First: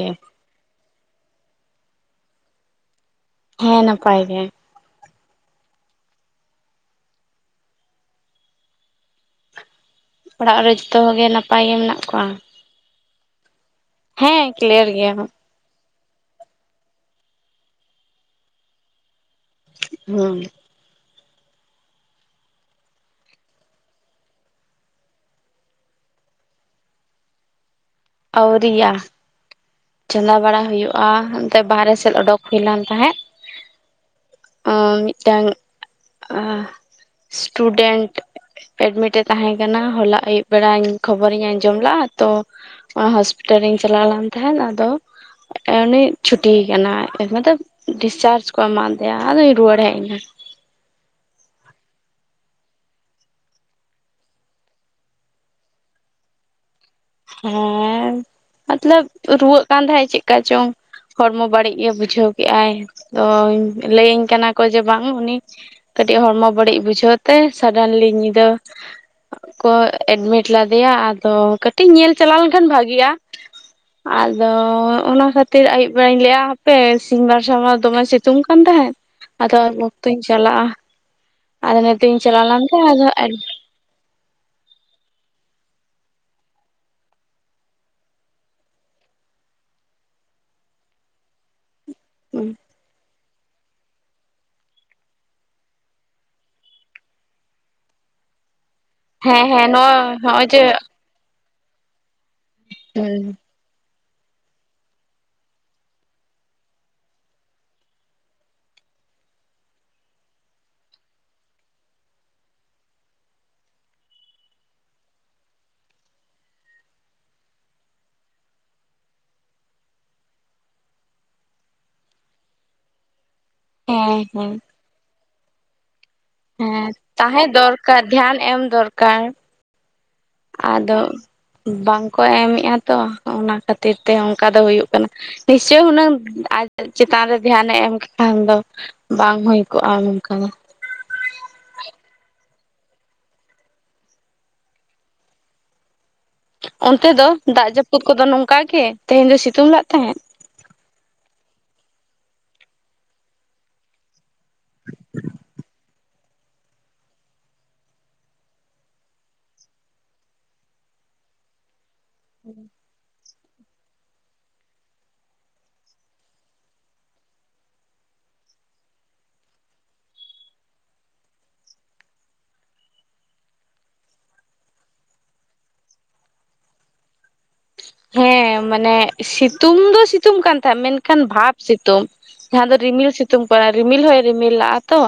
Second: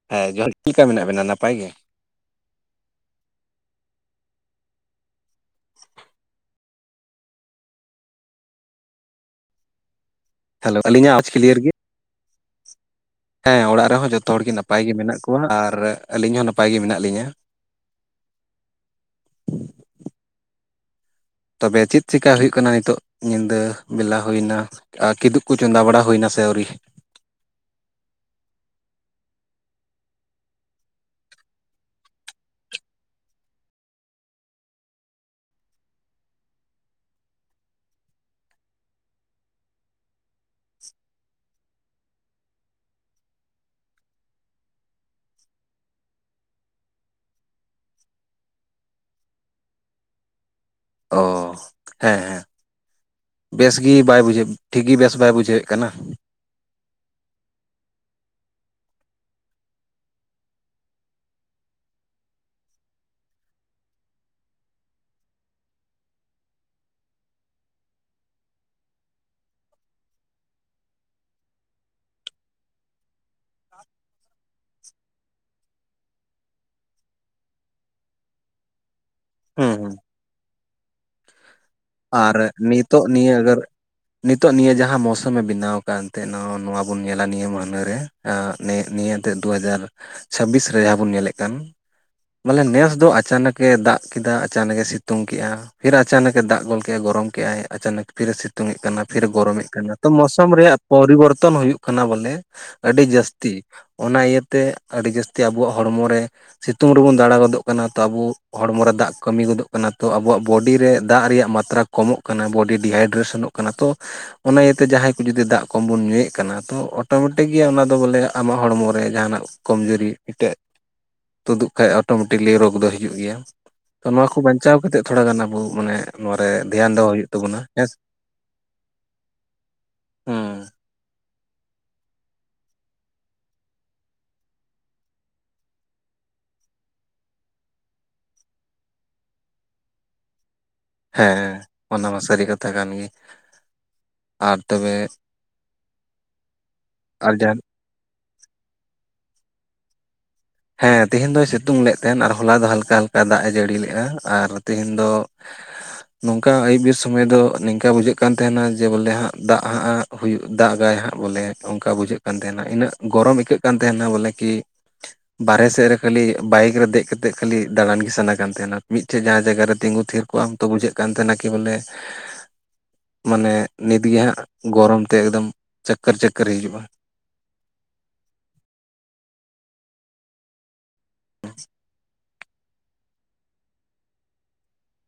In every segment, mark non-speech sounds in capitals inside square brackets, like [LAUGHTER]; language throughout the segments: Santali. ᱜᱮ ᱦᱮᱸ ᱡᱚᱦᱟᱨ ᱪᱮᱫ ᱞᱮᱠᱟ ᱢᱮᱱᱟᱜ ᱵᱮᱱᱟ ᱱᱟᱯᱟᱭ ᱜᱮ? ᱦᱮᱸ ᱱᱟᱯᱟᱭ ᱜᱮ᱾ ᱚᱲᱟᱜ ᱨᱮ ᱦᱮᱞᱳ ᱡᱚᱛᱚ ᱟᱹᱞᱤᱧᱟᱜ ᱦᱚᱲ ᱜᱮ ᱟᱣᱟᱡᱽ ᱠᱞᱤᱭᱟᱨ ᱱᱟᱯᱟᱭ ᱜᱮ ᱢᱮᱱᱟᱜ ᱠᱚᱣᱟ᱾ ᱦᱮᱸ ᱚᱲᱟᱜ ᱨᱮᱦᱚᱸ ᱡᱚᱛᱚ ᱦᱚᱲ ᱦᱮᱸ ᱜᱮ ᱱᱟᱯᱟᱭ ᱠᱞᱤᱭᱟᱨ ᱜᱮ ᱜᱮᱭᱟ ᱢᱮᱱᱟᱜ ᱠᱚᱣᱟ ᱟᱨ ᱟᱹᱞᱤᱧ ᱦᱚᱸ ᱱᱟᱯᱟᱭ ᱜᱮ ᱢᱮᱱᱟᱜ ᱞᱤᱧᱟᱹ᱾ ᱚᱸ ᱛᱚᱵᱮ ᱪᱮᱫ ᱪᱮᱠᱟ ᱦᱩᱭᱩᱜ ᱠᱟᱱᱟ ᱱᱤᱛᱚᱜ ᱧᱤᱫᱟᱹ ᱵᱮᱞᱟ ᱦᱩᱭᱱᱟ? ᱠᱤᱫᱩᱵ ᱠᱚ ᱪᱚᱸᱫᱟ ᱵᱟᱲᱟ ᱦᱩᱭᱱᱟ ᱥᱮ ᱟᱹᱣᱨᱤ? ᱟᱹᱨᱤᱭᱟ᱾ ᱪᱚᱸᱫᱟ ᱵᱟᱲᱟ ᱦᱩᱭᱩᱜᱼᱟ᱾ ᱚᱱᱛᱮ ᱵᱟᱦᱨᱮ ᱥᱮᱫ ᱚᱰᱩᱠ ᱦᱩᱭ ᱞᱮᱱ ᱛᱟᱦᱮᱸᱫ᱾ ᱚ ᱢᱤᱫᱴᱟᱹᱝ ᱥᱴᱩᱰᱮᱱᱴ᱾ ᱮᱰᱢᱤᱴ ᱮ ᱛᱟᱦᱮᱸ ᱠᱟᱱᱟ ᱦᱚᱞᱟ ᱟᱭᱩᱵ ᱵᱮᱲᱟᱧ ᱠᱷᱚᱵᱚᱨᱤᱧ ᱟᱸᱡᱚᱢ ᱞᱮᱫᱟᱜᱼᱟ ᱛᱚ, ᱦᱚᱥᱯᱤᱴᱟᱞ ᱨᱤᱧ ᱪᱟᱞᱟᱣ ᱞᱮᱱ ᱛᱟᱦᱮᱸᱫ ᱟᱫᱚ ᱩᱱᱤ ᱪᱷᱩᱴᱤᱭ ᱠᱟᱱᱟ ᱢᱮᱱ ᱰᱤᱥᱪᱟᱨᱡᱽ ᱠᱚ ᱮᱢᱟᱫᱮᱭᱟ ᱟᱫᱚᱧ ᱨᱩᱣᱟᱹᱲ ᱦᱮᱡ ᱮᱱᱟ ᱾ ᱚ, ᱦᱮᱸ ᱦᱮᱸ᱾ ᱵᱮᱥ ᱜᱮ ᱵᱟᱭ ᱵᱩᱡᱷᱟᱹᱣ ᱴᱷᱤᱠ ᱜᱮ ᱵᱮᱥ ᱵᱟᱭ ᱵᱩᱡᱷᱟᱹᱣᱮᱫ ᱠᱟᱱᱟ᱾ ᱦᱮᱸ ᱢᱚᱛᱞᱚᱵ ᱨᱩᱣᱟᱹᱜ ᱠᱟᱱ ᱛᱟᱦᱮᱸᱜ ᱪᱮᱫᱠᱟ ᱪᱚᱝ? ᱦᱚᱲᱢᱚ ᱵᱟᱹᱲᱤᱡ ᱜᱮ ᱵᱩᱡᱷᱟᱹᱣ ᱠᱮᱫᱟᱭ ᱛᱚ ᱞᱟᱹᱭᱟᱹᱧ ᱠᱟᱱᱟ ᱠᱚ ᱡᱮ ᱵᱟᱝ ᱩᱱᱤ ᱠᱟᱹᱴᱤᱡ ᱦᱚᱲᱢᱚ ᱵᱟᱹᱲᱤᱡ ᱵᱩᱡᱷᱟᱹᱣ ᱛᱮ ᱥᱟᱰᱮᱱᱞᱤ ᱧᱤᱫᱟᱹ ᱠᱚ ᱮᱰᱢᱤᱴ ᱞᱮᱫᱮᱭᱟ ᱟᱫᱚ ᱠᱟᱹᱴ ᱴᱤᱡ ᱧᱮᱞ ᱪᱟᱞᱟᱣ ᱞᱮᱱᱠᱷᱟᱱ ᱵᱷᱟᱜᱤᱜᱼᱟ ᱟᱫᱚ ᱚᱱᱟ ᱠᱷᱟᱹᱛ ᱛᱤᱨ ᱟᱹᱭᱩᱵ ᱵᱮᱲᱟᱧ ᱞᱟᱹᱭᱮᱫᱼᱟ ᱦᱟᱯᱮ ᱥᱤᱧ ᱢᱟᱨᱥᱟᱞ ᱢᱟ ᱫᱚᱢᱮ ᱥᱤᱛᱩᱝ ᱠᱟᱱ ᱛᱟᱦᱮᱸᱫ, ᱟᱫᱚ ᱦᱩᱸ ᱩᱱ ᱦᱩᱸ ᱚᱠᱛᱚᱧ ᱪᱟᱞᱟᱜᱼᱟ᱾ ᱟᱫᱚ ᱱᱤᱛᱚᱜ ᱤᱧ ᱟᱨ ᱪᱟᱞᱟᱣ ᱞᱮᱱ ᱛᱮ ᱱᱤᱛᱚᱜ ᱟᱫᱚ ᱱᱤᱭᱟᱹ ᱟᱜᱚᱨ ᱱᱤᱛᱚᱜ ᱱᱤᱭᱟᱹ ᱡᱟᱦᱟᱸ ᱢᱳᱥᱩᱢᱮ ᱵᱮᱱᱟᱣ ᱟᱠᱟᱫ ᱮᱱᱛᱮᱜ ᱱᱚᱣᱟ ᱵᱩᱱ ᱧᱮᱞᱟ ᱱᱤᱭᱟᱹ ᱢᱟᱹᱦᱱᱟᱹ ᱨᱮ, ᱱᱤᱭᱟᱹ ᱱᱤᱭᱟᱹᱛᱮᱫ ᱫᱩ ᱦᱟᱡᱟᱨ ᱪᱷᱟᱵᱤᱥ ᱨᱮ ᱡᱟᱦᱟᱸ ᱵᱚᱱ ᱧᱮᱞᱮᱫ ᱠᱟᱱ, ᱢᱟᱱᱮ ᱱᱮᱥ ᱫᱚ ᱟᱪᱟᱱᱚᱠ ᱮ ᱫᱟᱜ ᱠᱮᱫᱟ ᱟᱪᱚᱱᱚᱠ ᱮ ᱥᱤᱛᱩᱝ ᱠᱮᱫᱮᱜᱼᱟ ᱯᱷᱤᱨ ᱟᱪᱟᱱᱚᱠ ᱮ ᱫᱟᱜ ᱜᱚᱝᱠᱮ ᱜᱚᱨᱚᱢ ᱠᱮᱫᱼᱟᱭ ᱟᱪᱟᱱᱚᱠ ᱯᱷᱤᱨᱮ ᱥᱤᱛᱩᱝᱮᱜ ᱠᱟᱱᱟ ᱯᱷᱤᱨᱮ ᱦᱮᱸ ᱜᱚᱨᱚᱢᱮᱫ ᱦᱮᱸ ᱠᱟᱱᱟ ᱱᱚᱜᱼᱚᱭ ᱛᱚ ᱱᱚᱜᱼᱚᱭ ᱢᱳᱥᱚᱢ ᱡᱮ ᱨᱮᱭᱟᱜ ᱯᱚᱨᱤᱵᱚᱨᱛᱚᱱ ᱦᱩᱭᱩᱜ ᱠᱟᱱᱟ ᱵᱚᱞᱮ ᱟᱹᱰᱤ ᱦᱮᱸ ᱡᱟᱹᱥᱛᱤ᱾ ᱚᱱᱟ ᱤᱭᱟᱹᱛᱮ ᱟᱹᱰᱤ ᱡᱟᱹᱥᱛᱤ ᱟᱵᱚᱣᱟᱜ ᱦᱚᱲᱢᱚ ᱨᱮ ᱥᱤᱛᱩᱝ ᱨᱮᱵᱚᱱ ᱫᱟᱬᱟ ᱜᱚᱫᱚᱜ ᱠᱟᱱᱟ ᱛᱚ ᱟᱵᱚ ᱦᱚᱲᱢᱚ ᱨᱮ ᱫᱟᱜ ᱠᱟᱹᱢᱤ ᱜᱚᱫᱚᱜ ᱠᱟᱱᱟ ᱛᱚ ᱟᱵᱚᱣᱟᱜ ᱵᱚᱰᱤ ᱨᱮ ᱫᱟᱜ ᱨᱮᱭᱟᱜ ᱢᱟ ᱟᱛᱨᱟ ᱠᱚᱢᱚᱜ ᱠᱟᱱᱟ ᱵᱚᱰᱤ ᱰᱤᱦᱟᱭᱰ ᱨᱮ ᱥᱮᱱᱚᱜ ᱠᱟᱱᱟ ᱛᱚ, ᱚᱱᱟ ᱤᱭᱟᱹᱛᱮ ᱡᱟᱦᱟᱸᱭ ᱠᱚ ᱡᱩᱫᱤ ᱫᱟᱜ ᱠᱚᱢ ᱵᱚᱱ ᱧᱩᱭᱮᱫ ᱠᱟᱱᱟ ᱛᱚ ᱚᱴᱳᱢᱮᱴᱤᱠ ᱜᱮ ᱚᱱᱟ ᱫᱚ ᱵᱚᱞᱮ ᱟᱢᱟᱜ ᱦᱚᱲᱢᱚ ᱨᱮ ᱡᱟᱦᱟᱱᱟᱜ ᱠᱚᱢᱡᱩᱨᱤ ᱢᱤᱫᱴᱮᱡ ᱛᱩᱫᱩᱜ ᱠᱷᱟᱡ ᱚᱴᱳᱢᱮᱴᱤᱠᱞᱤ ᱨᱳᱜᱽ ᱫᱚ ᱦᱤᱡᱩᱜ ᱜᱮᱭᱟ᱾ ᱛᱚ ᱱᱚᱣᱟ ᱠᱚ ᱦᱮᱸ ᱵᱟᱧᱪᱟᱣ ᱠᱟᱛᱮᱜ ᱛᱷᱚᱲᱟ ᱜᱟᱱ ᱟᱵᱚ ᱢᱟᱱᱮ ᱱᱚᱣᱟ ᱨᱮ ᱦᱮᱸ ᱫᱷᱮᱭᱟᱱ ᱫᱚᱦᱚ ᱦᱩᱭᱩᱜ ᱛᱟᱦᱮᱸ ᱛᱟᱵᱚᱱᱟ ᱦᱮᱸᱥ, ᱫᱚᱨᱠᱟᱨ ᱫᱷᱮᱭᱟᱱ ᱮᱢ ᱫᱚᱨᱠᱟᱨ ᱩᱸ ᱟᱫᱚ ᱵᱟᱝ ᱠᱚ ᱮᱢᱮᱫᱼᱟ ᱛᱚ ᱚᱱᱟ ᱠᱷᱟᱹᱛᱤᱨ ᱛᱮ ᱚᱱᱠᱟ ᱫᱚ ᱦᱩᱭᱩᱜ ᱠᱟᱱᱟ᱾ ᱱᱤᱥᱪᱳᱭ ᱦᱩᱱᱟᱹᱝ ᱟᱡ ᱪᱮᱛᱟᱱ ᱨᱮ ᱫᱷᱮᱭᱟᱱᱮ ᱮᱢ ᱠ ᱠᱷᱟᱱ ᱫᱚ? ᱵᱟᱝ ᱦᱩᱭ ᱠᱚᱜᱼᱟ ᱱᱚᱝᱠᱟ ᱫᱚ᱾ ᱦᱮᱸ ᱦᱮᱸ, ᱚᱱᱟ ᱢᱟ ᱥᱟᱹᱨᱤ ᱠᱟᱛᱷᱟ ᱠᱟᱱ ᱜᱮ᱾ ᱟᱨ ᱛᱚᱵᱮ ᱚᱱᱛᱮ ᱫᱚ ᱟᱨ ᱡᱟᱦᱟᱸ ᱫᱟᱜ ᱡᱟᱹᱯᱩᱫ ᱠᱚᱫᱚ ᱱᱚᱝᱠᱟ ᱜᱮ ᱛᱮᱦᱮᱧ ᱫᱚ ᱥᱤᱛᱩᱝ ᱞᱟᱜ ᱛᱟᱦᱮᱸᱫ? ᱦᱮᱸ ᱛᱮᱦᱮᱧ ᱫᱚᱭ ᱥᱤᱛᱩᱝ ᱞᱮᱜ ᱛᱟᱦᱮᱸᱱ ᱟᱨ ᱦᱚᱞᱟ ᱫᱚ ᱦᱟᱞᱠᱟ ᱦᱟᱞᱠᱟ ᱫᱟᱜ ᱮ ᱡᱟᱹᱲᱤ ᱞᱮᱫᱼᱟ᱾ ᱟᱨ ᱛᱤᱦᱤᱧ ᱫᱚ ᱱᱚᱝᱠᱟ ᱟᱹᱭᱩᱵ ᱵᱮ ᱥᱚᱢᱚᱭ ᱫᱚ ᱱᱤᱝᱠᱟ ᱵᱩᱡᱷᱟᱹᱜ ᱠᱟᱱ ᱛᱟᱦᱮᱱᱟ ᱡᱮ ᱵᱚᱞᱮ ᱦᱟᱸᱜ ᱫᱟᱜ ᱦᱟᱸᱜᱼᱜ ᱦᱩᱭᱩᱜ ᱫᱟᱜᱟᱭ ᱦᱟᱸᱜ ᱵᱚᱞᱮ᱾ ᱚᱱᱠᱟ ᱵᱩᱡᱷᱟᱹᱜ ᱠᱟᱱ ᱛᱟᱦᱮᱱᱟ ᱤᱱᱟᱹᱜ ᱜᱚᱨᱚᱢ ᱟᱹᱭᱠᱟᱹᱜ ᱠᱟᱱ ᱛᱟᱦᱮᱱᱟ ᱵᱚᱞᱮ ᱠᱤ ᱵᱟᱨᱦᱮ ᱥᱮᱫ ᱨᱮ ᱠᱷᱟᱹᱤ ᱵᱟᱭᱤᱠ ᱨᱮ ᱫᱮᱡ ᱠᱟᱛᱮᱜ ᱠᱷᱟᱹᱤ ᱫᱟᱬᱟᱱ ᱜᱮ ᱥᱟᱱᱟ ᱠᱟᱱ ᱛᱟᱦᱮᱱᱟ ᱢᱤᱫᱴᱷᱮᱡ ᱡᱟᱦᱟᱸ ᱡᱟᱭᱜᱟ ᱨᱮ ᱛᱤᱸᱜᱩ ᱛᱷᱤᱨ ᱠᱚᱜᱼᱟᱢ, ᱛᱚ ᱵᱩᱡᱷᱟᱹᱜ ᱠᱟᱱ ᱛᱟᱦᱮᱱᱟ ᱠᱤ ᱵᱚᱞᱮ ᱢᱟᱱᱮ ᱱᱤᱛᱜᱮ ᱦᱟᱸᱜ ᱜᱚᱨᱚᱢ ᱛᱮ ᱮᱠᱫᱚᱢ ᱪᱚᱠᱠᱚᱨ ᱪᱚᱠᱠᱚᱨ ᱦᱤᱡᱩᱜᱼᱟ᱾ ᱦᱮᱸ ᱢᱟᱱᱮ ᱥᱤᱛᱩᱝ ᱫᱚ ᱥᱤᱛᱩᱝ ᱠᱟᱱ ᱛᱟᱦᱮᱸᱫ ᱢᱮᱱᱠᱷᱟᱱ ᱵᱷᱟᱵᱽ ᱥᱤᱛᱩᱝ᱾ ᱡᱟᱦᱟᱸ ᱫᱚ ᱨᱤᱢᱤᱞ ᱥᱤᱛᱩᱝ ᱠᱟᱱᱟ ᱨᱤᱢᱤᱞ ᱦᱚᱸᱭ ᱨᱤᱢᱤᱞ ᱞᱟᱜᱻᱟ ᱛᱚ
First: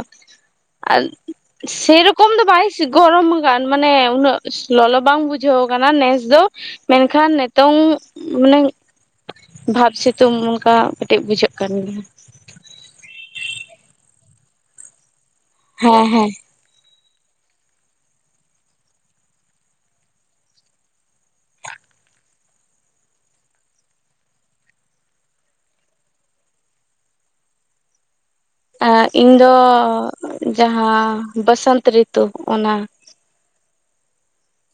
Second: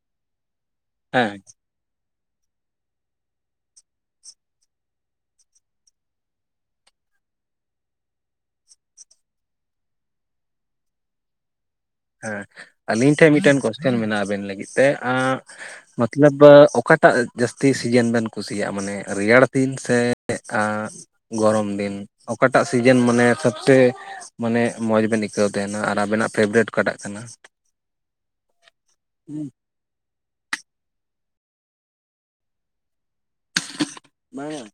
ᱟᱨ ᱦᱮᱸ ᱥᱮᱨᱚᱠᱚᱢ ᱫᱚ ᱵᱟᱭ ᱜᱚᱨᱚᱢ ᱠᱟᱱ ᱢᱟᱱᱮ ᱩᱱᱟᱹᱜ ᱞᱚᱞᱚ ᱵᱟᱝ ᱵᱩᱡᱷᱟᱹᱣ ᱟᱠᱟᱱᱟ ᱱᱮᱥ ᱫᱚ, ᱢᱮᱱᱠᱷᱟᱱ ᱱᱮᱛ ᱛᱚᱝ ᱢᱟᱱᱮ ᱵᱷᱟᱵᱽ ᱥᱤᱛᱩᱝ ᱚᱱᱠᱟ ᱠᱟᱹᱴᱤᱡ ᱵᱩᱡᱷᱟᱹᱜ ᱠᱟᱱ ᱜᱮᱭᱟ᱾ ᱦᱮᱸ ᱟᱞᱤᱧ ᱴᱷᱮᱡ ᱢᱤᱫᱴᱮᱱ ᱠᱚᱥᱪᱮᱱ ᱢᱮᱱᱟᱜᱼᱟ ᱟᱵᱮᱱ ᱞᱟᱹᱜᱤᱫ ᱛᱮ ᱜᱮᱭᱟ ᱦᱮᱸ ᱢᱚᱛᱞᱟᱵ ᱚᱠᱟ ᱴᱟᱜ ᱡᱟᱹᱥᱛᱤ ᱥᱤᱡᱮᱱ ᱵᱮᱱ ᱠᱩᱥᱤᱭᱟᱜᱼᱟ ᱢᱟᱱᱮ ᱨᱮᱭᱟᱲ ᱫᱤᱱ ᱥᱮ ᱟ ᱻ ᱜᱚᱨᱚᱢ ᱫᱤᱱ ᱚᱠᱟᱴᱟᱜ ᱥᱤᱡᱮᱱ ᱢᱟᱱᱮ ᱥᱚᱵᱥᱮ ᱢᱟᱱᱮ ᱢᱚᱡᱽ ᱵᱮᱱ ᱟᱹᱭᱠᱟᱹᱣ ᱛᱟᱦᱮᱱᱟ ᱟᱨ ᱟᱵᱮᱱᱟᱜ ᱯᱷᱮᱵᱟᱨᱮᱴ ᱚᱠᱟᱴᱟᱜ ᱠᱟᱱᱟ? ᱤᱧ ᱫᱚ ᱡᱟᱦᱟᱸ ᱵᱟᱥᱚᱱᱛ ᱨᱤᱛᱩ ᱚᱱᱟ᱾ ᱵᱟᱝᱟ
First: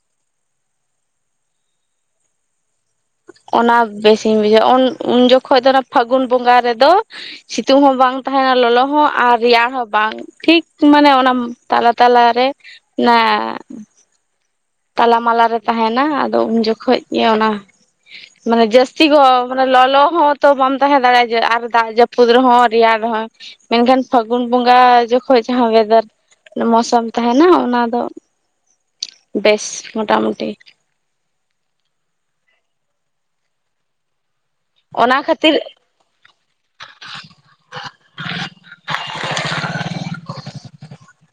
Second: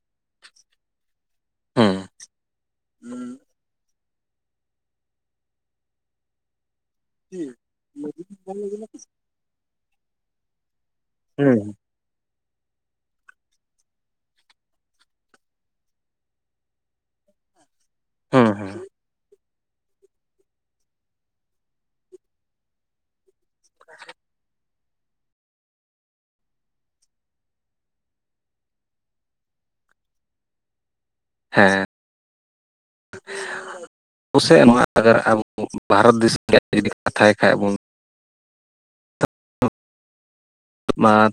ᱚᱱᱟ ᱵᱮᱥᱤᱧ ᱵᱩᱡᱷᱟᱹᱣᱟ ᱩᱱ ᱡᱚᱠᱷᱚᱱ ᱫᱚ ᱚᱱᱟ ᱯᱷᱟᱹᱜᱩᱱ ᱵᱚᱸᱜᱟ ᱨᱮᱫᱚ ᱦᱩᱸ ᱥᱤᱛᱩᱝ ᱦᱚᱸ ᱵᱟᱝ ᱛᱟᱦᱮᱱᱟ ᱞᱚᱞᱚ ᱦᱚᱸ ᱟᱨ ᱨᱮᱭᱟᱲ ᱦᱚᱸ ᱵᱟᱝ ᱴᱷᱤᱠ ᱢᱟᱱᱮ ᱚᱱᱟ ᱛᱟᱞᱟᱛᱮᱼᱼ ᱛᱟᱞᱟᱨᱮ ᱚᱱᱟᱼ ᱛᱟᱞᱟ ᱢᱟᱞᱟ ᱨᱮ ᱛᱟᱦᱮᱱᱟ ᱟᱫᱚ ᱩᱱ ᱡᱚᱠᱷᱚᱱ ᱜᱮ ᱚᱱᱟ ᱦᱩᱸ ᱢᱟᱱᱮ ᱦᱩᱸ ᱡᱟᱹᱥᱛᱤ ᱜᱚᱨᱚᱢ᱾ ᱢᱟᱱᱮ ᱞᱚᱞᱚ ᱦᱚᱸᱛᱚ ᱵᱟᱢ ᱛᱟᱦᱮᱸ ᱫᱟᱲᱮᱭᱟᱜᱼᱟ ᱡᱮ ᱟᱨ ᱫᱟᱜ ᱡᱟᱹᱯᱩᱫ ᱨᱮᱦᱚᱸ ᱨᱮᱭᱟᱲ ᱨᱮᱦᱚᱸ᱾ ᱢᱮᱱᱠᱷᱟᱱ ᱯᱷᱟᱹᱜᱩᱱ ᱵᱚᱸᱜᱟ ᱡᱚᱠᱷᱚᱡ ᱡᱟᱦᱟᱸ ᱚᱭᱮᱫᱟᱨ ᱢᱳᱥᱩᱢ ᱛᱟᱦᱮᱱᱟ ᱚᱱᱟ ᱫᱚ ᱼᱼ ᱵᱮᱥ ᱢᱚᱴᱟᱢᱩᱴᱤ ᱾ ᱦᱮᱸ ᱟᱵᱚᱥᱮᱫ ᱱᱚᱣᱟ ᱟᱨ ᱚᱱᱟ ᱟᱵᱚᱼ ᱠᱷᱟᱹᱛᱤᱨ ᱵᱷᱟᱨᱚᱛ ᱫᱤᱥᱚᱢ ᱨᱮᱭᱟᱜ ᱡᱩᱫᱤ ᱠᱟᱛᱷᱟᱭ ᱠᱷᱟᱡ ᱵᱚᱱᱼᱼ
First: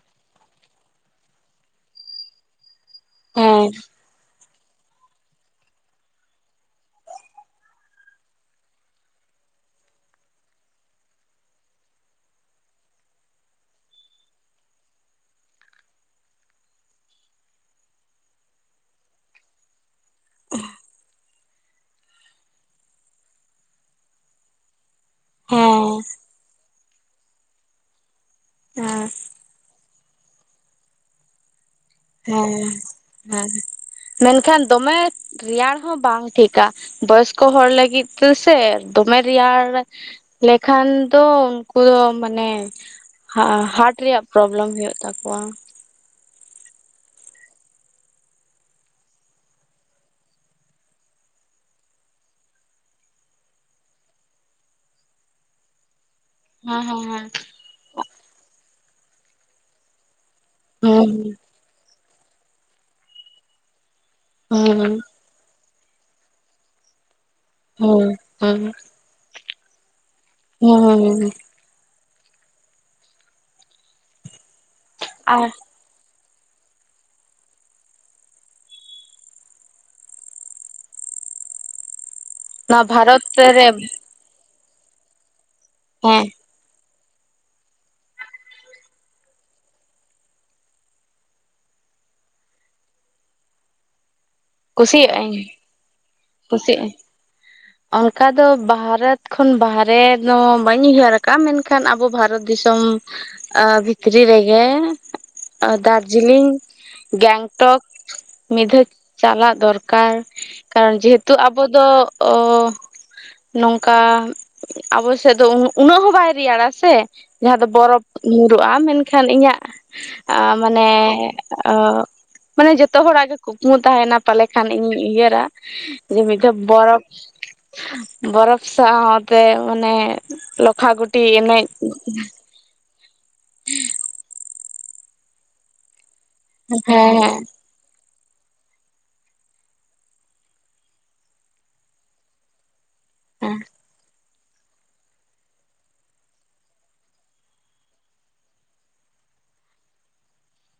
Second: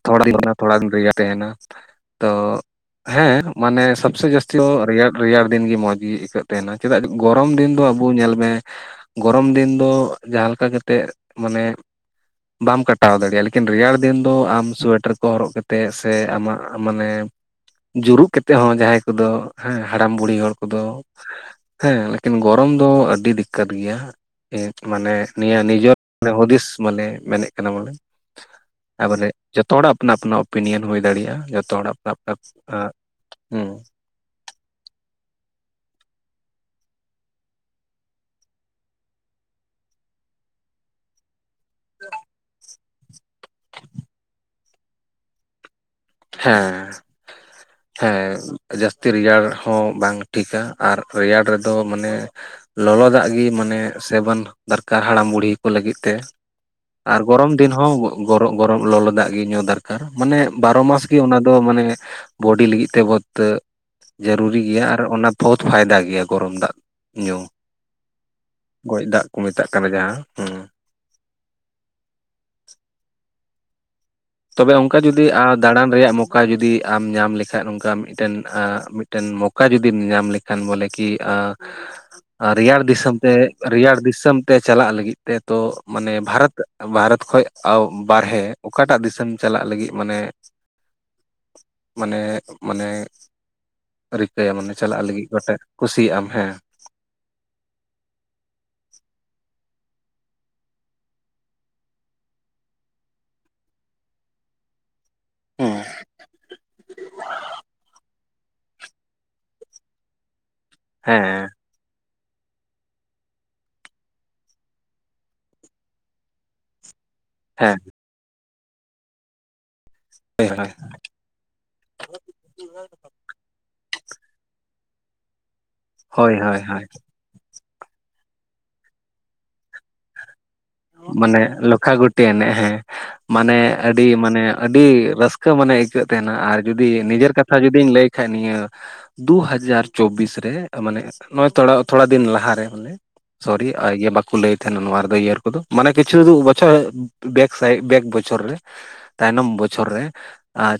ᱛᱷᱚᱲᱟ ᱫᱤᱱ ᱛᱷᱚᱲᱟ ᱫᱤᱱ ᱨᱮᱜᱮ ᱛᱟᱦᱮᱱᱟ ᱛᱚ ᱦᱮᱸ ᱢᱟᱱᱮ ᱥᱚᱵᱥᱮ ᱡᱟᱹᱥᱛᱤᱼᱼ ᱡᱮᱢᱚᱱ ᱨᱮᱭᱟᱲ ᱨᱮᱭᱟᱲ ᱫᱤᱱ ᱜᱮ ᱢᱚᱸᱡᱽ ᱜᱮ ᱟᱹᱭᱠᱟᱹᱜ ᱛᱟᱦᱮᱱᱟ ᱪᱮᱫᱟᱜ ᱜᱚᱨᱚᱢ ᱫᱤᱱ ᱫᱚ ᱟᱵᱚ ᱧᱮᱞ ᱢᱮᱼᱼ ᱜᱚᱨᱚᱢ ᱫᱤᱱ ᱫᱚ ᱡᱟᱦᱟᱸ ᱞᱮᱠᱟ ᱠᱟᱛᱮᱜ ᱢᱟᱱᱮᱼᱼ ᱵᱟᱢ ᱠᱟᱴᱟᱣ ᱫᱟᱲᱮᱭᱟᱜᱼᱟ ᱞᱤᱠᱤᱱ ᱨᱮᱭᱟᱲᱼᱼ ᱫᱤᱱ ᱫᱚ ᱟᱢ ᱥᱳᱭᱮᱴᱟᱨ ᱠᱚ ᱦᱚᱨᱚᱜ ᱠᱟᱛᱮᱜ ᱥᱮ ᱟᱢᱟᱜ ᱢᱟᱱᱮᱼᱼ ᱡᱩᱨᱩᱜ ᱠᱟᱛᱮᱜ ᱦᱚᱸ ᱡᱟᱦᱟᱸᱭ ᱠᱚᱫᱚᱼᱼ ᱦᱮᱸ ᱦᱟᱲᱟᱢ ᱵᱩᱲᱦᱤ ᱦᱚᱲ ᱠᱚᱫᱚ ᱦᱮᱸ ᱞᱮᱠᱤᱱ ᱜᱚᱨᱚᱢ ᱫᱚ ᱟᱹᱰᱤ ᱫᱤᱠᱠᱟᱛ ᱜᱮᱭᱟ᱾ ᱢᱟᱱᱮ ᱱᱤᱭᱟᱹ ᱦᱮᱸ ᱱᱤᱡᱮᱨ ᱦᱩᱫᱤᱥ ᱢᱟᱱᱮ ᱢᱮᱱᱮᱫ ᱠᱟᱱᱟ ᱵᱚᱞᱮ᱾ ᱛᱟ ᱦᱮᱸ ᱵᱚᱞᱮ ᱡᱚᱛᱚ ᱦᱚᱲᱟᱜ ᱟᱯᱱᱟ ᱟᱯᱱᱟ ᱚᱯᱤᱱᱤᱭᱚᱱ ᱦᱩᱭ ᱫᱟᱲᱮᱭᱟᱜᱼᱟ ᱡᱚᱛᱚ ᱦᱚᱲᱟᱜᱼᱼ ᱦᱮᱸ ᱦᱮᱸ ᱢᱮᱱᱠᱷᱟᱱ ᱫᱚᱢᱮᱼᱼ ᱨᱮᱭᱟᱲ ᱦᱚᱸ ᱵᱟᱝ ᱴᱷᱤᱠᱟ ᱵᱚᱭᱚᱥᱠᱚ ᱦᱚᱲ ᱞᱟᱹᱜᱤᱫ ᱛᱮᱥᱮ ᱫᱚᱢᱮ ᱨᱮᱭᱟᱲᱼᱼ ᱞᱮᱠᱷᱟᱱ ᱫᱚ ᱩᱱᱠᱩ ᱫᱚ ᱢᱟᱱᱮᱼᱼ ᱦᱟᱨᱴ ᱨᱮᱭᱟᱜ ᱯᱨᱚᱵᱞᱮᱢ ᱦᱩᱭᱩᱜ ᱛᱟᱠᱚᱣᱟ᱾ ᱦᱮᱸ ᱦᱮᱸ ᱡᱟᱹᱥᱛᱤ ᱨᱮᱭᱟᱲ ᱦᱚᱸ ᱵᱟᱝ ᱴᱷᱤᱠᱟ ᱟᱨ ᱨᱮᱭᱟᱲ ᱨᱮᱫᱚ ᱢᱟᱱᱮᱼᱼ ᱞᱚᱞᱚ ᱫᱟᱜ ᱜᱤ ᱢᱟᱱᱮ ᱥᱮᱵᱚᱱ ᱫᱚᱨᱠᱟᱨ ᱦᱟᱲᱟᱢ ᱵᱩᱲᱦᱤ ᱠᱚ ᱞᱟᱹᱜᱤᱫ ᱛᱮᱼᱼ ᱦᱮᱸ ᱟᱨ ᱦᱮᱸ ᱦᱮᱸ ᱜᱚᱨᱚᱢ ᱫᱤᱱ ᱦᱚᱸ ᱜᱚᱨᱚᱢ ᱞᱚᱞᱚ ᱫᱟᱜ ᱜᱤ ᱧᱩ ᱫᱚᱨᱠᱟᱨ ᱢᱟᱱᱮ ᱵᱟᱨᱚ ᱢᱟᱥᱼᱼ ᱦᱩᱸ ᱢᱟᱱᱮ ᱵᱚᱰᱤ ᱞᱟᱹᱜᱤᱫ ᱛᱮ ᱵᱚᱛ ᱡᱟᱹᱨᱩᱨᱤ ᱜᱮᱭᱟ ᱦᱩᱸ ᱟᱨ ᱚᱱᱟᱼᱼ ᱵᱚᱦᱩᱛ ᱯᱷᱟᱭᱫᱟ ᱜᱮᱭᱟ ᱜᱚᱨᱚᱢ ᱫᱟᱜ ᱧᱩ᱾ ᱦᱳᱭ ᱦᱩ ᱜᱚᱡ ᱫᱟᱜ ᱠᱚ ᱢᱮᱛᱟᱜ ᱠᱟᱱᱟ ᱡᱟᱦᱟᱸ ᱦᱩᱸ ᱾ ᱦᱩᱸ ᱦᱩᱸ ᱛᱚᱵᱮ ᱚᱱᱠᱟ ᱡᱩᱫᱤ ᱟᱨ ᱫᱟᱲᱟᱱ ᱨᱮᱭᱟᱜᱼᱼ ᱢᱚᱠᱟ ᱡᱩᱫᱤ ᱟᱢ ᱧᱟᱢ ᱞᱮᱠᱷᱟᱱ ᱚᱱᱠᱟ ᱢᱤᱫᱴᱮᱱ ᱢᱤᱫᱴᱮᱱ ᱢᱚᱠᱟ ᱡᱩᱫᱤᱢ ᱧᱟᱢ ᱞᱮᱠᱷᱟᱱ ᱵᱚᱞᱮ ᱠᱤᱼᱼ [UNINTELLIGIBLE] ᱨᱮᱭᱟᱲ ᱱᱚᱣᱟ ᱫᱤᱥᱚᱢ ᱵᱷᱟᱨᱚᱛ ᱛᱮ ᱨᱮ ᱦᱮᱸ ᱨᱮᱭᱟᱲ ᱫᱤᱥᱚᱢ ᱛᱮ ᱪᱟᱞᱟᱜ ᱞᱟᱹᱜᱤᱫ ᱛᱮ ᱛᱚ ᱢᱟᱱᱮ ᱵᱷᱟᱨᱚᱛᱼᱼ ᱵᱷᱟᱨᱚᱛ ᱠᱷᱚᱱ ᱵᱟᱨᱦᱮ ᱚᱠᱟᱴᱟᱜ ᱫᱤᱥᱚᱢᱼᱼ ᱛᱮᱢ ᱪᱟᱞᱟᱜ ᱞᱟᱹᱜᱤᱫ ᱢᱟᱱᱮ ᱢᱟᱱᱮ ᱢᱟᱱᱮᱼᱼ ᱨᱤᱠᱟᱹ ᱟᱢ ᱢᱟᱱᱮ ᱪᱟᱞᱟᱜ ᱞᱟᱹᱜᱤᱫ ᱜᱚᱴᱮᱡ ᱠᱩᱥᱤᱭᱟᱜ ᱟᱢ ᱦᱮᱸ᱾ ᱪᱮᱫ? ᱚᱱᱠᱟ ᱫᱚ ᱵᱷᱟᱨᱚᱛ ᱠᱷᱚᱱ ᱵᱟᱦᱨᱮ ᱫᱚ ᱵᱟᱹᱧ ᱩᱭᱦᱟᱹᱨ ᱟᱠᱟᱫ-ᱟ ᱢᱮᱱᱠᱷᱟᱱ ᱟᱵᱚ ᱵᱷᱟᱨᱚᱛ ᱫᱤᱥᱚᱢᱼᱼ ᱟᱻ ᱵᱷᱤᱛᱨᱤ ᱨᱮᱜᱮᱼᱼ ᱫᱟᱨᱡᱤᱞᱤᱝ ᱜᱮᱝᱴᱚᱠᱼᱼ ᱢᱤᱫ ᱫᱷᱟᱣ ᱪᱟᱞᱟᱜ ᱫᱚᱨᱠᱟᱨ ᱠᱟᱨᱚᱱ ᱡᱮᱦᱮᱛᱩ ᱦᱮᱸ ᱟᱵᱚ ᱫᱚᱼᱼ ᱚ ᱱᱚᱝᱠᱟ ᱟᱵᱚ ᱥᱮᱫ ᱫᱚ ᱩᱱᱟᱹᱜ ᱦᱚᱸ ᱵᱟᱭ ᱨᱮᱭᱟᱲᱟ ᱥᱮ? ᱡᱟᱦᱟᱸ ᱫᱚ ᱦᱮᱸ ᱵᱚᱨᱚᱯᱷ ᱧᱩᱨᱩᱜ-ᱟ ᱢᱮᱱᱠᱷᱟᱱ ᱤᱧᱟᱹᱜ ᱦᱳᱭ ᱢᱟᱱᱮᱼᱼ ᱚ ᱢᱟᱱᱮ ᱡᱚᱛᱚ ᱦᱚᱲᱟᱜ ᱜᱮ ᱠᱩᱠᱢᱩ ᱛᱟᱦᱮᱱᱟ ᱯᱟᱞᱮ ᱠᱷᱟᱱ ᱤᱧ ᱩᱭᱦᱟᱹᱨᱟ᱾ ᱢᱤᱫ ᱦᱳᱭ ᱦᱳᱭ ᱫᱷᱟᱣ ᱦᱳᱭ ᱦᱳᱭ ᱵᱚᱨᱯᱷᱼᱼ ᱵᱚᱨᱚᱯᱷ ᱥᱟᱣᱛᱮ ᱚᱱᱮᱼᱼ ᱢᱟᱱᱮ ᱞᱚᱠᱷᱟ ᱜᱩᱴᱤ ᱮᱱᱮᱡ ᱦᱮᱸᱼᱼ ᱢᱟᱱᱮ ᱟᱹᱰᱤ ᱢᱟᱱᱮ ᱟᱹᱰᱤ ᱨᱟᱹᱥᱠᱟᱹ ᱢᱟᱱᱮ ᱟᱹᱭᱠᱟᱹᱜ ᱛᱟᱦᱮᱱᱟ ᱟᱨ ᱡᱩᱫᱤ ᱦᱮᱸ ᱱᱤᱡᱮᱨ ᱠᱟᱛᱷᱟ ᱡᱩᱫᱤᱼᱼ ᱞᱤᱧ ᱞᱟᱹᱭ ᱠᱷᱟᱱᱡ ᱱᱤᱭᱟᱹᱼᱼ ᱫᱩ-ᱦᱟᱡᱟᱨ ᱪᱚᱵᱤᱥ ᱨᱮ ᱢᱟᱱᱮ ᱱᱚᱜ ᱛᱷᱚᱲᱟ ᱛᱷᱚᱲᱟ ᱫᱤᱱ ᱞᱟᱦᱟ ᱨᱮ ᱢᱟᱱᱮᱼᱼ ᱦᱮᱸ ᱥᱚᱨᱤ ᱤᱭᱟ ᱵᱟᱠᱚ ᱞᱟᱹᱭ ᱛᱟᱦᱮᱱᱟ ᱱᱚᱣᱟ ᱨᱮ ᱫᱚ ᱤᱭᱟᱹᱨ ᱠᱚ ᱫᱚ᱾ ᱢᱟᱱᱮ ᱠᱤᱪᱷᱩ [UNINTELLIGIBLE] ᱵᱮᱠ ᱥᱟᱭ ᱵᱮᱠ ᱵᱚᱪᱚᱨ ᱨᱮᱼᱼ ᱛᱟᱭᱱᱚᱢ ᱵᱚᱪᱷᱚᱨ ᱨᱮ